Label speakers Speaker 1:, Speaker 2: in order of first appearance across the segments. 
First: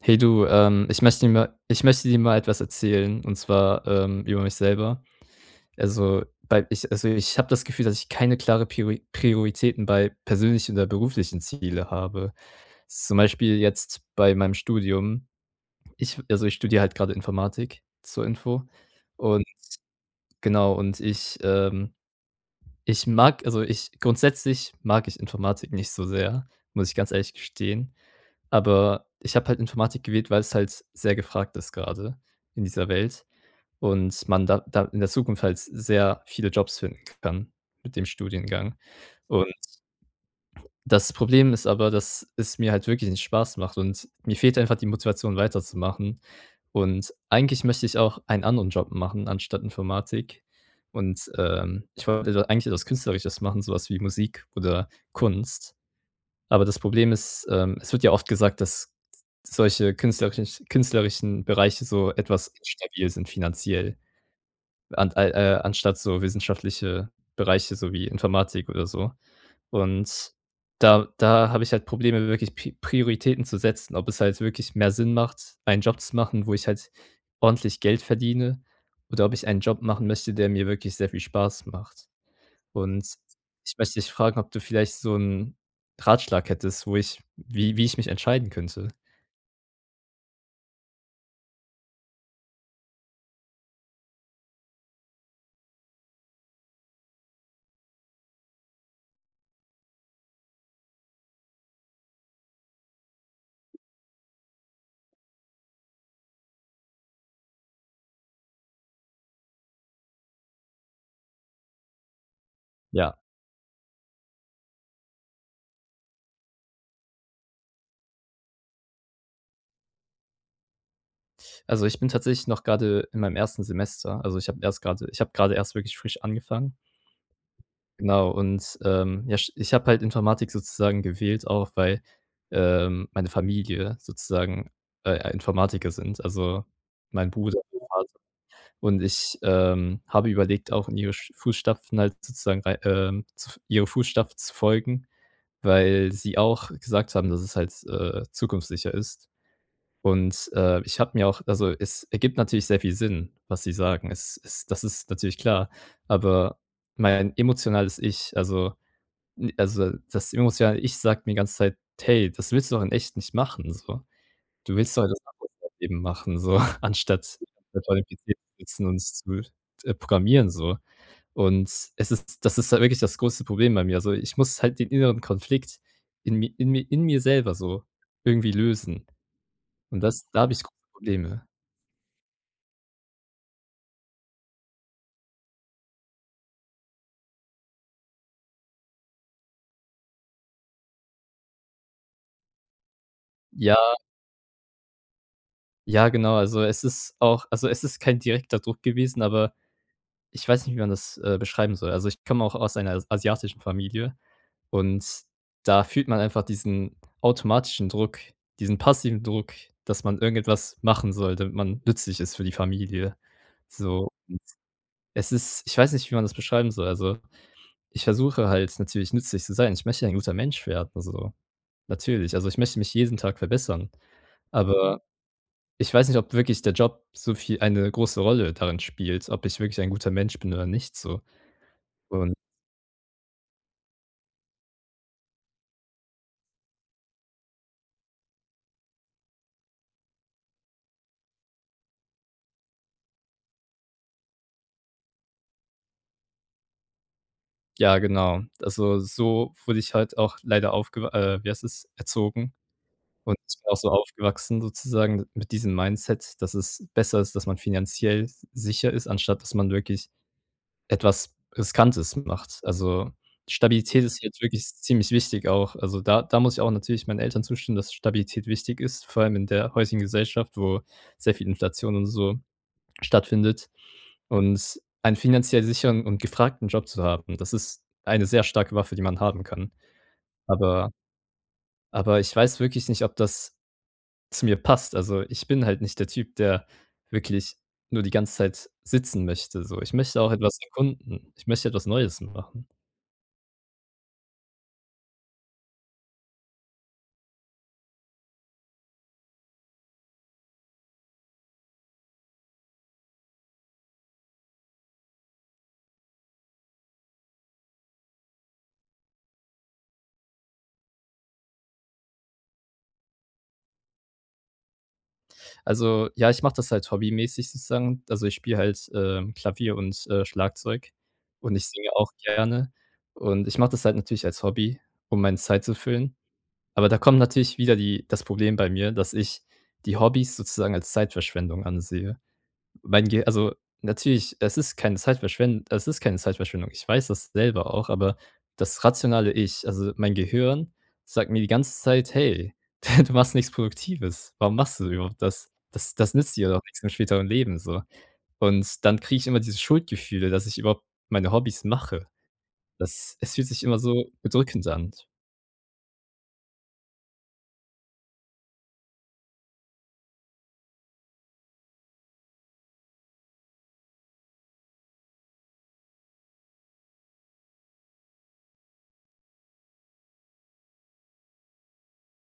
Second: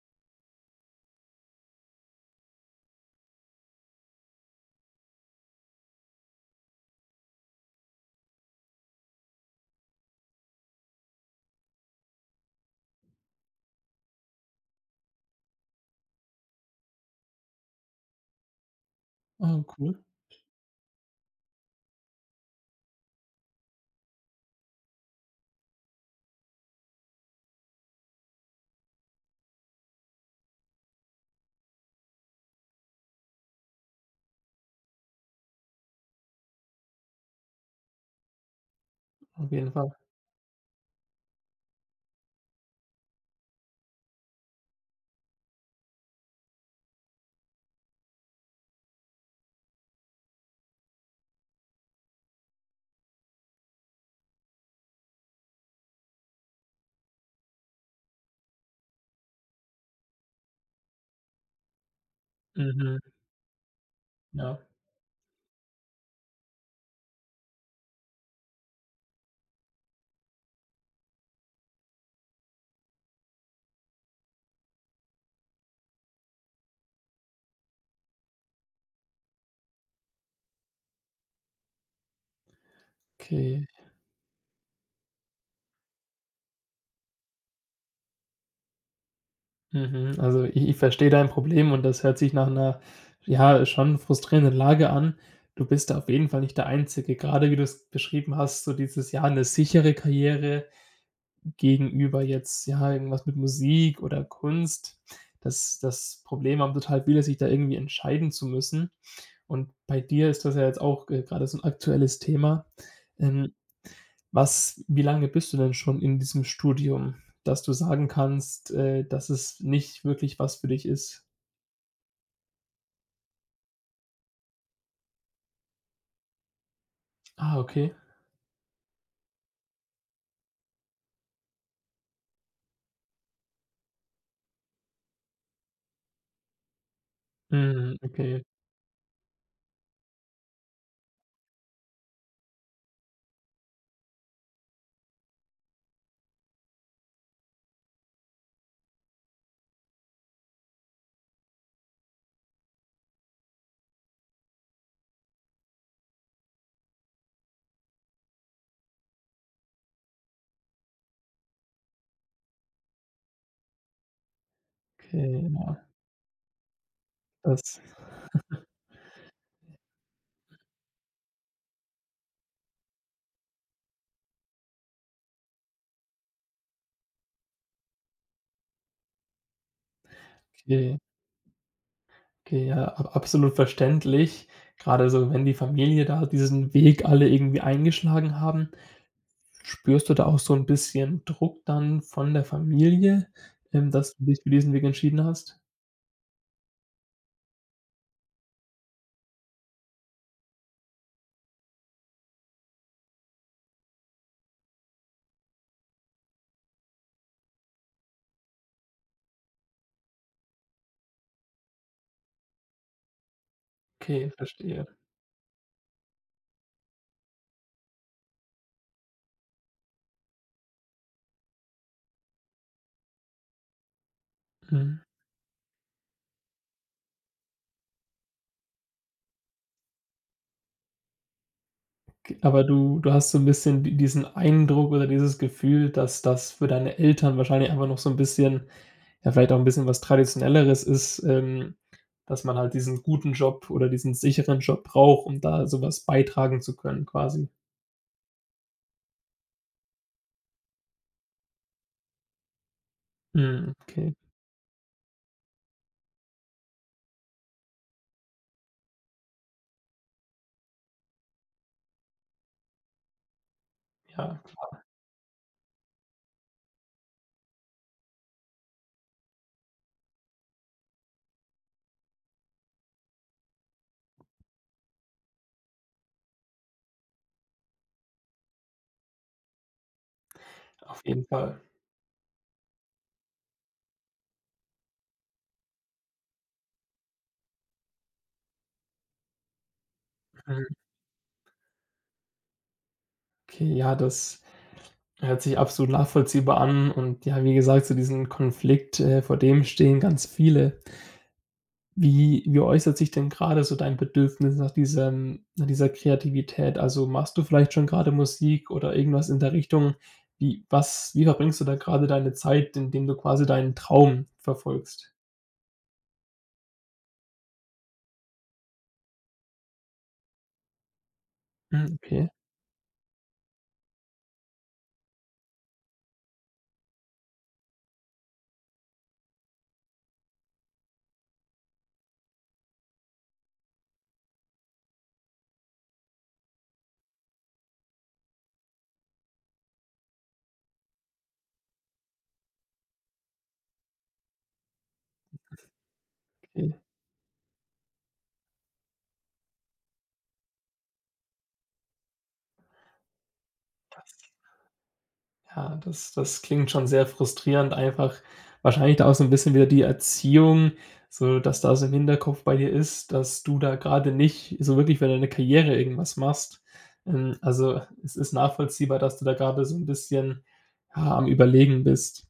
Speaker 1: Hey, du, ähm, ich möchte mir ma ich möchte dir mal etwas erzählen. Und zwar, ähm, über mich selber. Also, bei ich also, ich habe das Gefühl, dass ich keine klare Piori Prioritäten bei persönlichen oder beruflichen Ziele habe, zum Beispiel jetzt bei meinem Studium. Ich also, ich studiere halt gerade Informatik, zur Info, und
Speaker 2: Mhm, cool.
Speaker 1: genau und ich Ähm, ich mag also ich grundsätzlich mag ich Informatik nicht so sehr, muss ich ganz ehrlich gestehen. Aber ich habe halt Informatik gewählt, weil es halt sehr gefragt ist gerade in dieser Welt und man da da in der Zukunft halt sehr viele Jobs finden kann mit dem Studiengang
Speaker 2: Auf
Speaker 1: und
Speaker 2: jeden Fall.
Speaker 1: das Problem ist aber, dass es mir halt wirklich nicht Spaß macht, und mir fehlt einfach die Motivation weiterzumachen. Und eigentlich möchte ich auch einen anderen Job machen, anstatt Informatik. Und, ähm, ich wollte eigentlich etwas Künstlerisches machen, sowas wie Musik oder Kunst. Aber das Problem ist, ähm, es wird ja oft gesagt, dass solche künstlerische künstlerischen Bereiche so etwas
Speaker 2: Mhm.
Speaker 1: instabil sind finanziell.
Speaker 2: Ja.
Speaker 1: An al äh, anstatt so wissenschaftliche Bereiche, so wie Informatik oder so. Und da da habe ich halt Probleme wirklich Pi Prioritäten zu setzen, ob es halt wirklich mehr Sinn macht, einen Job zu machen, wo ich halt ordentlich Geld verdiene oder ob ich einen Job machen möchte, der mir wirklich sehr viel Spaß macht. Und
Speaker 2: Okay.
Speaker 1: ich möchte dich fragen, ob du vielleicht so 'n Ratschlag hättest, wo ich wie wie ich mich entscheiden könnte?
Speaker 2: Mhm, also ich ich verstehe dein Problem und das hört sich nach 'ner, ja, schon frustrierenden Lage an. Du bist da auf jeden Fall nicht der Einzige, grade wie du es beschrieben hast, so dieses ja, 'ne sichere Karriere gegenüber jetzt, ja, irgendwas mit Musik oder Kunst. Das das Problem haben total viele, sich da irgendwie entscheiden zu müssen. Und bei dir ist das ja jetzt auch, äh, gerade so 'n aktuelles Thema.
Speaker 1: Ja.
Speaker 2: Ähm. Was wie lange bist du denn schon in diesem Studium, dass du sagen kannst, äh, dass es nicht wirklich was für dich ist?
Speaker 1: Also, ich bin tatsächlich noch grade in meinem 1. Semester. Also, ich habe erst grade ich habe grade erst wirklich frisch angefangen.
Speaker 2: Ah, okay.
Speaker 1: Genau, und, ähm, ja, sch ich habe halt Informatik sozusagen gewählt auch, weil, ähm, meine Familie sozusagen, äh, Informatiker sind, also mein Bruder, mein
Speaker 2: Mhm,
Speaker 1: Vater.
Speaker 2: okay.
Speaker 1: Und ich, ähm, habe überlegt, auch in ihre sch Fußstapfen halt sozusagen rei, ähm, zu f ihren Fußstapfen zu folgen, weil sie auch gesagt haben, dass es halt, äh, zukunftssicher ist. Und, äh, ich habe mir auch also es ergibt natürlich sehr viel Sinn, was sie sagen. Es ist das ist natürlich klar, aber mein emotionales Ich, also i also das emotionale Ich sagt mir die ganze Zeit: „Hey, das willst du doch in echt nicht machen, so. Du willst doch das
Speaker 2: Okay,
Speaker 1: [unintelligible]
Speaker 2: ja.
Speaker 1: eben machen, so anstatt
Speaker 2: Das
Speaker 1: vor dem PC zu sitzen und zu, äh, programmieren so.‟ Und es ist das ist halt wirklich das größte Problem bei mir. Also, ich muss halt den inneren Konflikt in mi in mi in mir selber so irgendwie lösen. Und das da habe ich große
Speaker 2: Okay.
Speaker 1: Probleme.
Speaker 2: Okay, ja, ab absolut verständlich. Gerade so, wenn die Familie da diesen Weg alle irgendwie eingeschlagen haben. Spürst du da auch so 'n bisschen Druck dann von der Familie, ähm,
Speaker 1: Ja.
Speaker 2: dass du dich für diesen Weg entschieden hast?
Speaker 1: Ja, genau, also es ist auch also es ist kein direkter Druck gewesen, aber, ich weiß nicht, wie man das, äh, beschreiben soll. Also, ich komme auch aus einer s asiatischen Familie. Und da fühlt man einfach diesen automatischen Druck, diesen passiven Druck, dass man irgendetwas machen soll, damit man nützlich ist für die Familie. So, und
Speaker 2: Okay, verstehe.
Speaker 1: es ist ich weiß nicht, wie man das beschreiben soll. Also, ich versuche halt natürlich nützlich zu sein. Ich möchte ja ein guter Mensch werden, also, natürlich. Also, ich möchte mich jeden Tag verbessern.
Speaker 2: Mhm.
Speaker 1: Aber ich weiß nicht, ob wirklich der Job so viel eine große Rolle darin spielt, ob ich wirklich ein guter Mensch bin oder nicht, so. Und
Speaker 2: Okay, aber du du hast so 'n bisschen di diesen Eindruck oder dieses Gefühl, dass das für deine Eltern wahrscheinlich immer noch so 'n bisschen, ja, vielleicht auch 'n bisschen was Traditionelleres ist, ähm, dass man halt diesen guten Job oder diesen sicheren Job braucht, um da sowas beitragen zu können, quasi?
Speaker 1: Ja, genau. Also, so wurde ich halt auch leider aufge äh, wie heißt das, erzogen und
Speaker 2: Mhm.
Speaker 1: auch so
Speaker 2: Okay.
Speaker 1: aufgewachsen sozusagen d mit diesem Mindset, dass es besser ist, dass man finanziell sicher ist, anstatt dass man wirklich etwas Riskantes macht. Also, Stabilität ist
Speaker 2: Ja,
Speaker 1: jetzt wirklich
Speaker 2: klar.
Speaker 1: ziemlich wichtig auch. Also da da muss ich auch natürlich meinen Eltern zustimmen, dass Stabilität wichtig ist, vor allem in der heutigen Gesellschaft, wo sehr viel Inflation und so stattfindet. Und einen finanziell sicheren und gefragten Job zu haben, das ist eine sehr starke Waffe, die man haben kann. Aber
Speaker 2: Auf jeden Fall.
Speaker 1: aber ich weiß wirklich nicht, ob das zu mir passt. Also, ich bin halt nicht der Typ, der wirklich nur die ganze Zeit sitzen möchte, so. Ich möchte auch etwas
Speaker 2: Mhm.
Speaker 1: erkunden. Ich möchte etwas Neues machen.
Speaker 2: Okay, ja, das hört sich absolut nachvollziehbar an und ja, wie gesagt, zu diesem Konflikt äh, vor dem stehen ganz viele. Wie wie äußert sich denn gerade so dein Bedürfnis nach diesem nach dieser Kreativität? Also, machst du vielleicht schon grade Musik oder irgendwas in der Richtung. Wie was wie verbringst du da grade deine Zeit, indem du quasi deinen Traum verfolgst?
Speaker 1: Also ja, ich mache das halt hobbymäßig sozusagen. Also, ich spiele halt, äh, Klavier und, äh, Schlagzeug und ich singe
Speaker 2: Mhm,
Speaker 1: auch
Speaker 2: Okay.
Speaker 1: gerne. Und ich mache das halt natürlich als Hobby, um meine Zeit zu füllen. Aber da kommt natürlich wieder die das Problem bei mir, dass ich die Hobbys sozusagen als Zeitverschwendung ansehe. Mein Ge also natürlich, es ist keine Zeitverschwen es ist keine Zeitverschwendung. Ich weiß das selber auch, aber das rationale Ich, also mein Gehirn, sagt mir die ganze Zeit: „Hey, du machst nichts Produktives. Warum machst du überhaupt das? Das das nützt dir doch
Speaker 2: Okay.
Speaker 1: nix im späteren Leben so.“ Und dann kriege ich immer dieses Schuldgefühle, dass ich überhaupt meine Hobbys mache. Das es fühlt sich immer so bedrückend an.
Speaker 2: Ja, das das klingt schon sehr frustrierend, einfach wahrscheinlich da auch so 'n bisschen wieder die Erziehung so, dass da so im Hinterkopf bei dir ist, dass du da gerade nicht so wirklich für deine Karriere irgendwas machst. Ähm, also es ist nachvollziehbar, dass du da gerade so 'n bisschen, ja, am Überlegen bist.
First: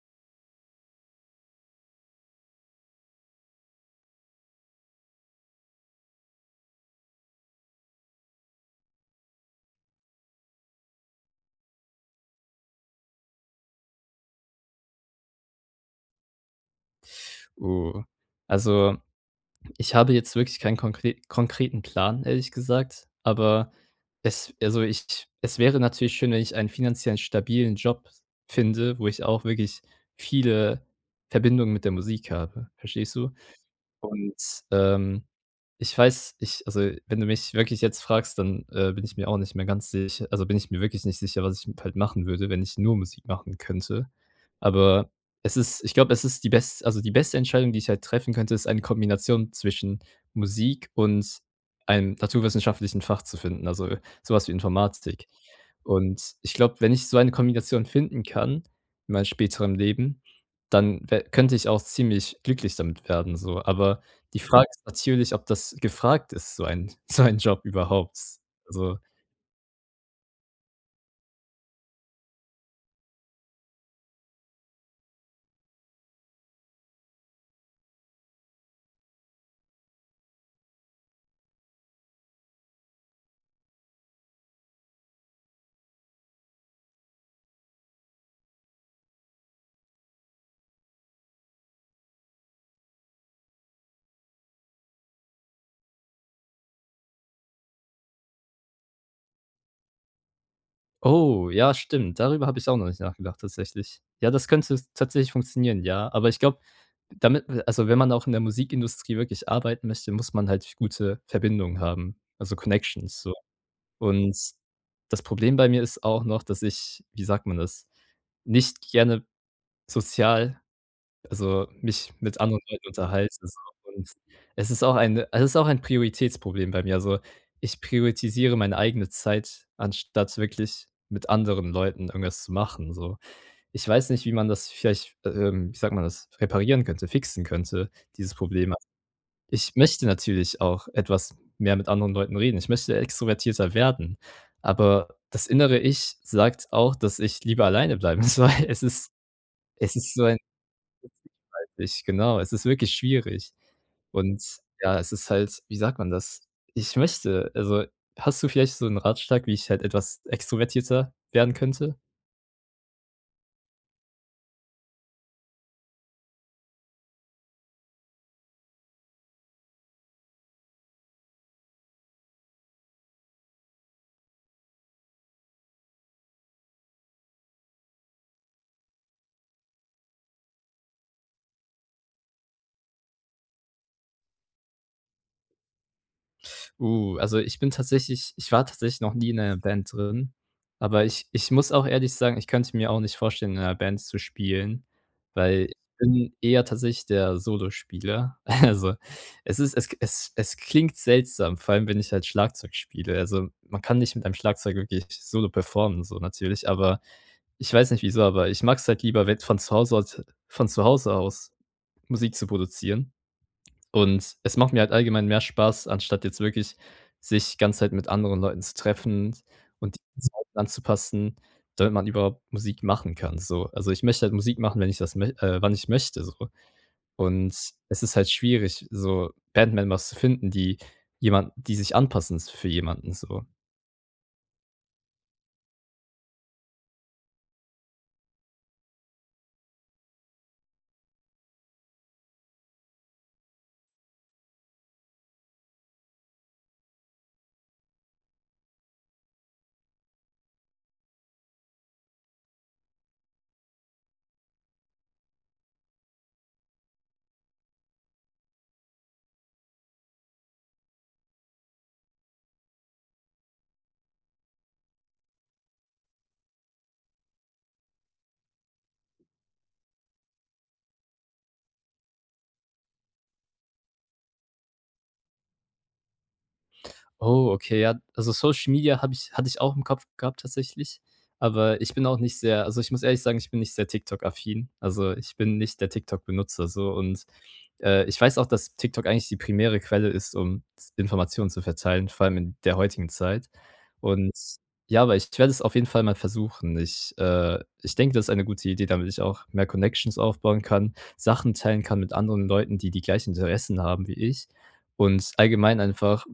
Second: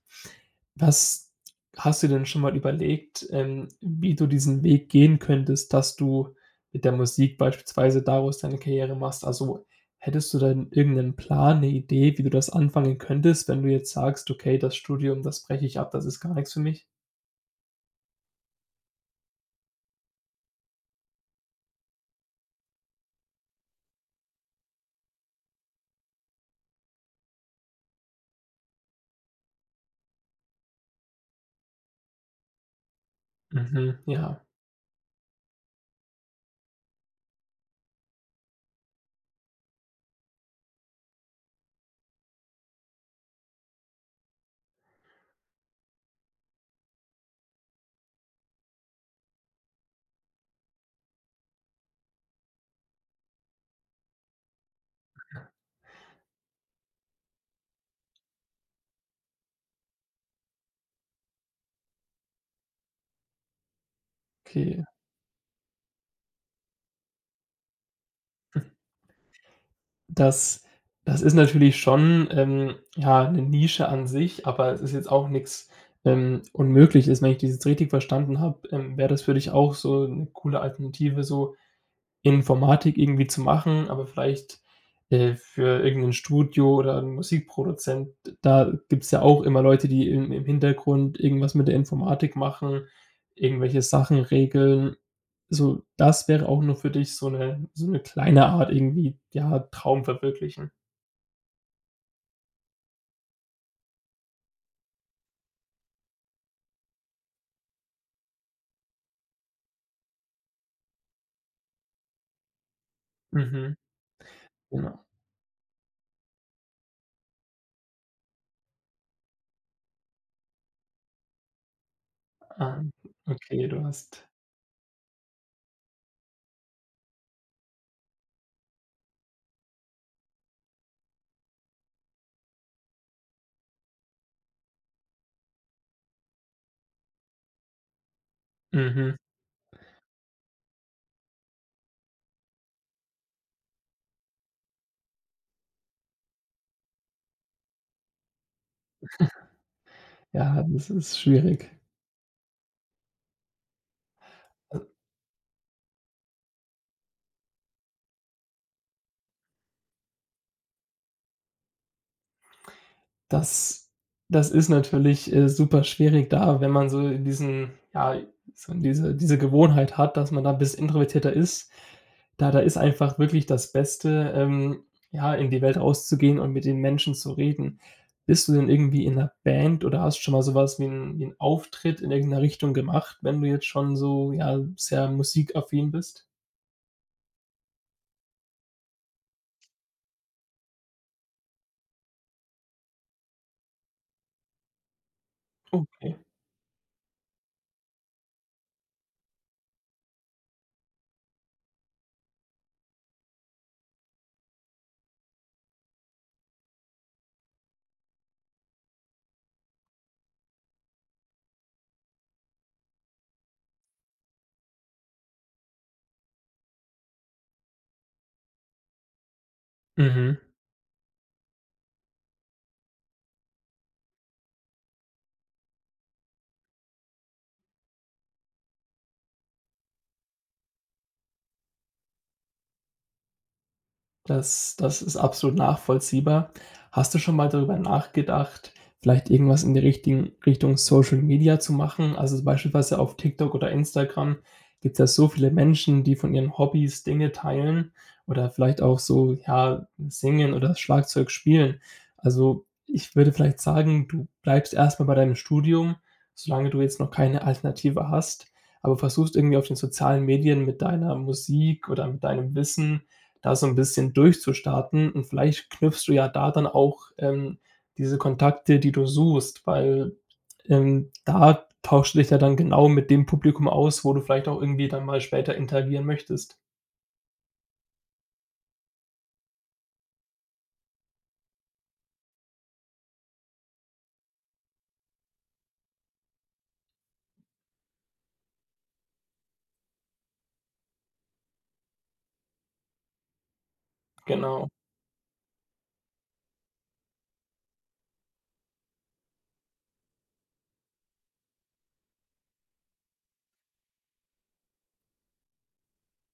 Speaker 2: Was hast du denn schon mal überlegt, ähm, wie du diesen Weg gehen könntest, dass du mit der Musik beispielsweise daraus deine Karriere machst? Also, hättest du denn irgendeinen Plan, 'ne Idee, wie du das anfangen könntest, wenn du jetzt sagst: „Okay, das Studium, das breche ich ab, das ist gar nix für mich.‟
Speaker 1: Oh, also, ich habe jetzt wirklich keinen konkre konkreten Plan, ehrlich gesagt, aber es also ich es wäre natürlich schön, wenn ich einen finanziell stabilen Job finde, wo ich auch wirklich viele Verbindungen mit der Musik habe, verstehst du?
Speaker 2: Mhm.
Speaker 1: Und,
Speaker 2: Ja.
Speaker 1: ähm, ich weiß, ich also wenn du mich wirklich jetzt fragst, dann, äh, bin ich mir auch nicht mehr ganz sich also bin ich mir wirklich nicht sicher, was ich m halt machen würde, wenn ich nur Musik machen könnte. Aber es ist ich glaube, es ist die bes also die beste Entscheidung, die ich halt treffen könnte, ist eine Kombination zwischen Musik und einem naturwissenschaftlichen Fach zu finden, also sowas wie Informatik. Und ich glaube, wenn ich so eine Kombination finden kann in meinem späteren Leben, dann we könnte ich auch ziemlich glücklich damit werden so. Aber die Frage ist
Speaker 2: Okay.
Speaker 1: natürlich, ob das gefragt ist, so ein so ein Job überhaupt, also
Speaker 2: Das das ist natürlich schon, ähm, ja, 'ne Nische an sich, aber es ist jetzt auch nix, ähm, Unmögliches. Wenn ich das jetzt richtig verstanden habe, ähm, wäre das für dich auch so 'ne coole Alternative, so Informatik irgendwie zu machen, aber vielleicht, äh, für irgendein Studio oder 'nen Musikproduzenten. Da gibt's ja auch immer Leute, die im im Hintergrund irgendwas mit der Informatik machen, irgendwelche Sachen regeln. So, das wäre auch nur für dich so 'ne so 'ne kleine Art irgendwie, ja, Traum verwirklichen.
Speaker 1: Oh, ja, stimmt, darüber habe ich auch noch nicht nachgedacht, tatsächlich. Ja, das könnte tatsächlich funktionieren, ja, aber ich glaube, damit also, wenn man auch in der Musikindustrie wirklich arbeiten möchte, muss man halt gute Verbindungen haben, also Connections so.
Speaker 2: Mhm.
Speaker 1: Und
Speaker 2: Genau.
Speaker 1: das Problem bei mir ist auch noch, dass ich- wie sagt man das- nicht gerne, sozial also, mich mit anderen
Speaker 2: Ah.
Speaker 1: Leuten unterhalte so
Speaker 2: Okay, du
Speaker 1: und
Speaker 2: hast
Speaker 1: es ist auch eine es ist auch ein Prioritätsproblem bei mir, also, ich prioritisiere meine eigene Zeit, anstatt wirklich mit anderen Leuten irgendwas zu machen, so. Ich weiß nicht, wie man das vielleicht, ähm, wie sagt man das reparieren könnte, fixen könnte dieses Problem.
Speaker 2: Mhm.
Speaker 1: Ich möchte natürlich auch etwas mehr mit anderen Leuten reden. Ich möchte extrovertierter werden, aber das innere Ich sagt auch, dass ich lieber alleine bleiben soll. soll. Es ist es ist so ein
Speaker 2: Ja, das ist
Speaker 1: [unintelligible]
Speaker 2: schwierig.
Speaker 1: weiß ich genau, es ist wirklich schwierig. Und
Speaker 2: Also.
Speaker 1: ja, es ist halt, wie sagt man das? Ich möchte, also, hast du vielleicht so 'n Ratschlag, wie ich halt etwas extrovertierter werden könnte?
Speaker 2: Das das ist natürlich, äh, super schwierig da, wenn man so in diesen ja, so diese diese Gewohnheit hat, dass man da 'n bisschen introvertierter ist. Da da ist einfach wirklich das Beste, ähm, ja, in die Welt rauszugehen und mit den Menschen zu reden. Bist du denn irgendwie in 'ner Band oder hast schon mal sowas wie 'n wie 'n Auftritt in irgendeiner Richtung gemacht? Wenn du jetzt schon so, ja, sehr musikaffin bist?
Speaker 1: Uh, also ich bin tatsächlich ich war tatsächlich noch nie in einer Band drin, aber ich ich muss auch ehrlich sagen, ich könnte mir auch nicht vorstellen, in einer Band zu spielen, weil ich
Speaker 2: Oh, okay.
Speaker 1: bin eher tatsächlich der Solospieler. Also, es ist es k es es klingt seltsam, vor allem, wenn ich halt Schlagzeug spiele. Also, man kann nicht mit einem Schlagzeug wirklich Solo performen, so natürlich, aber ich weiß nicht wieso, aber, ich mag es halt lieber, wenn von zu Hause aus von zu Hause aus Musik zu produzieren. Und, es macht mir halt allgemein mehr Spaß, anstatt jetzt wirklich sich ganze Zeit mit anderen Leuten zu treffen und die
Speaker 2: Mhm.
Speaker 1: Zeiten anzupassen, damit man überhaupt Musik machen kann, so. Also, ich möchte halt Musik machen, wenn ich das mö äh, wann ich möchte so. Und es ist halt schwierig, so Band Members zu finden, die jemand die sich anpassen s für jemanden, so.
Speaker 2: Das das ist absolut nachvollziehbar. Hast du schon mal darüber nachgedacht, vielleicht irgendwas in die richtigen Richtung Social Media zu machen? Also beispielsweise auf TikTok oder Instagram gibt's ja so viele Menschen, die von ihren Hobbys Dinge teilen oder vielleicht auch so, ja, singen oder Schlagzeug spielen. Also, ich würde vielleicht sagen, du bleibst erstmal bei deinem Studium, solange du jetzt noch keine Alternative hast, aber versuchst, irgendwie auf den sozialen Medien mit deiner Musik oder mit deinem Wissen da so 'n bisschen durchzustarten. Und vielleicht knüpfst du ja da dann auch, ähm, diese Kontakte, die du suchst, weil, ähm, da tauschst du dich ja dann genau mit dem Publikum aus, wo du vielleicht auch irgendwie dann mal später interagieren möchtest.
Speaker 1: Oh, okay, ja, also Social Media habe ich hatte ich auch im Kopf gehabt tatsächlich. Aber ich bin auch nicht sehr also ich muss ehrlich sagen, ich bin nicht sehr TikTok-affin. Also, ich bin nicht der TikTok-Benutzer so und, äh, ich weiß auch, dass TikTok eigentlich die primäre Quelle ist, um z Informationen zu verteilen, vor allem in der heutigen Zeit. Und
Speaker 2: Genau.
Speaker 1: ja, aber ich werde es auf jeden Fall mal versuchen. Ich, äh ich denke, das ist eine gute Idee, damit ich auch mehr Connections aufbauen kann, Sachen teilen kann mit anderen Leuten, die die gleichen Interessen haben wie ich, und allgemein einfach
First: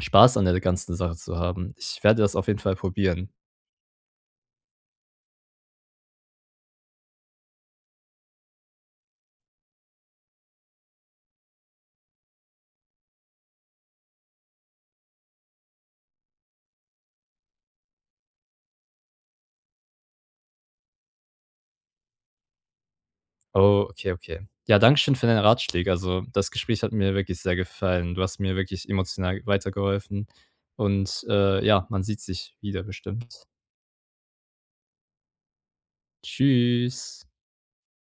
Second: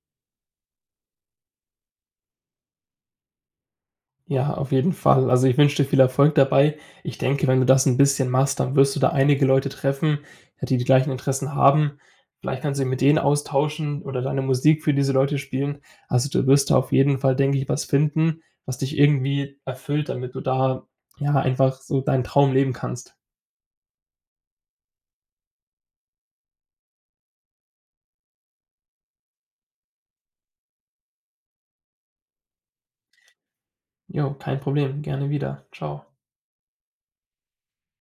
Speaker 1: Spaß an der ganzen Sache zu haben. Ich werde das auf jeden Fall probieren.
Speaker 2: Ja, auf jeden Fall. Also, ich wünsche dir viel Erfolg dabei. Ich denke, wenn du das 'n bisschen machst, dann wirst du da einige Leute treffen, ja, die die gleichen Interessen haben. Vielleicht kannst du dich mit denen austauschen oder deine Musik für diese Leute spielen. Also, du wirst da auf jeden Fall, denke ich, was finden, was dich irgendwie erfüllt, damit du da, ja, einfach so deinen Traum leben kannst.
Speaker 1: Oh. Okay, okay. Ja, danke schön für deine Ratschläge. Also, das Gespräch hat mir wirklich sehr gefallen. Du hast mir wirklich emotional weitergeholfen und, äh, ja, man sieht sich wieder bestimmt.
Speaker 2: Jo, kein Problem, gerne wieder. Tschau.
Speaker 1: Tschüss.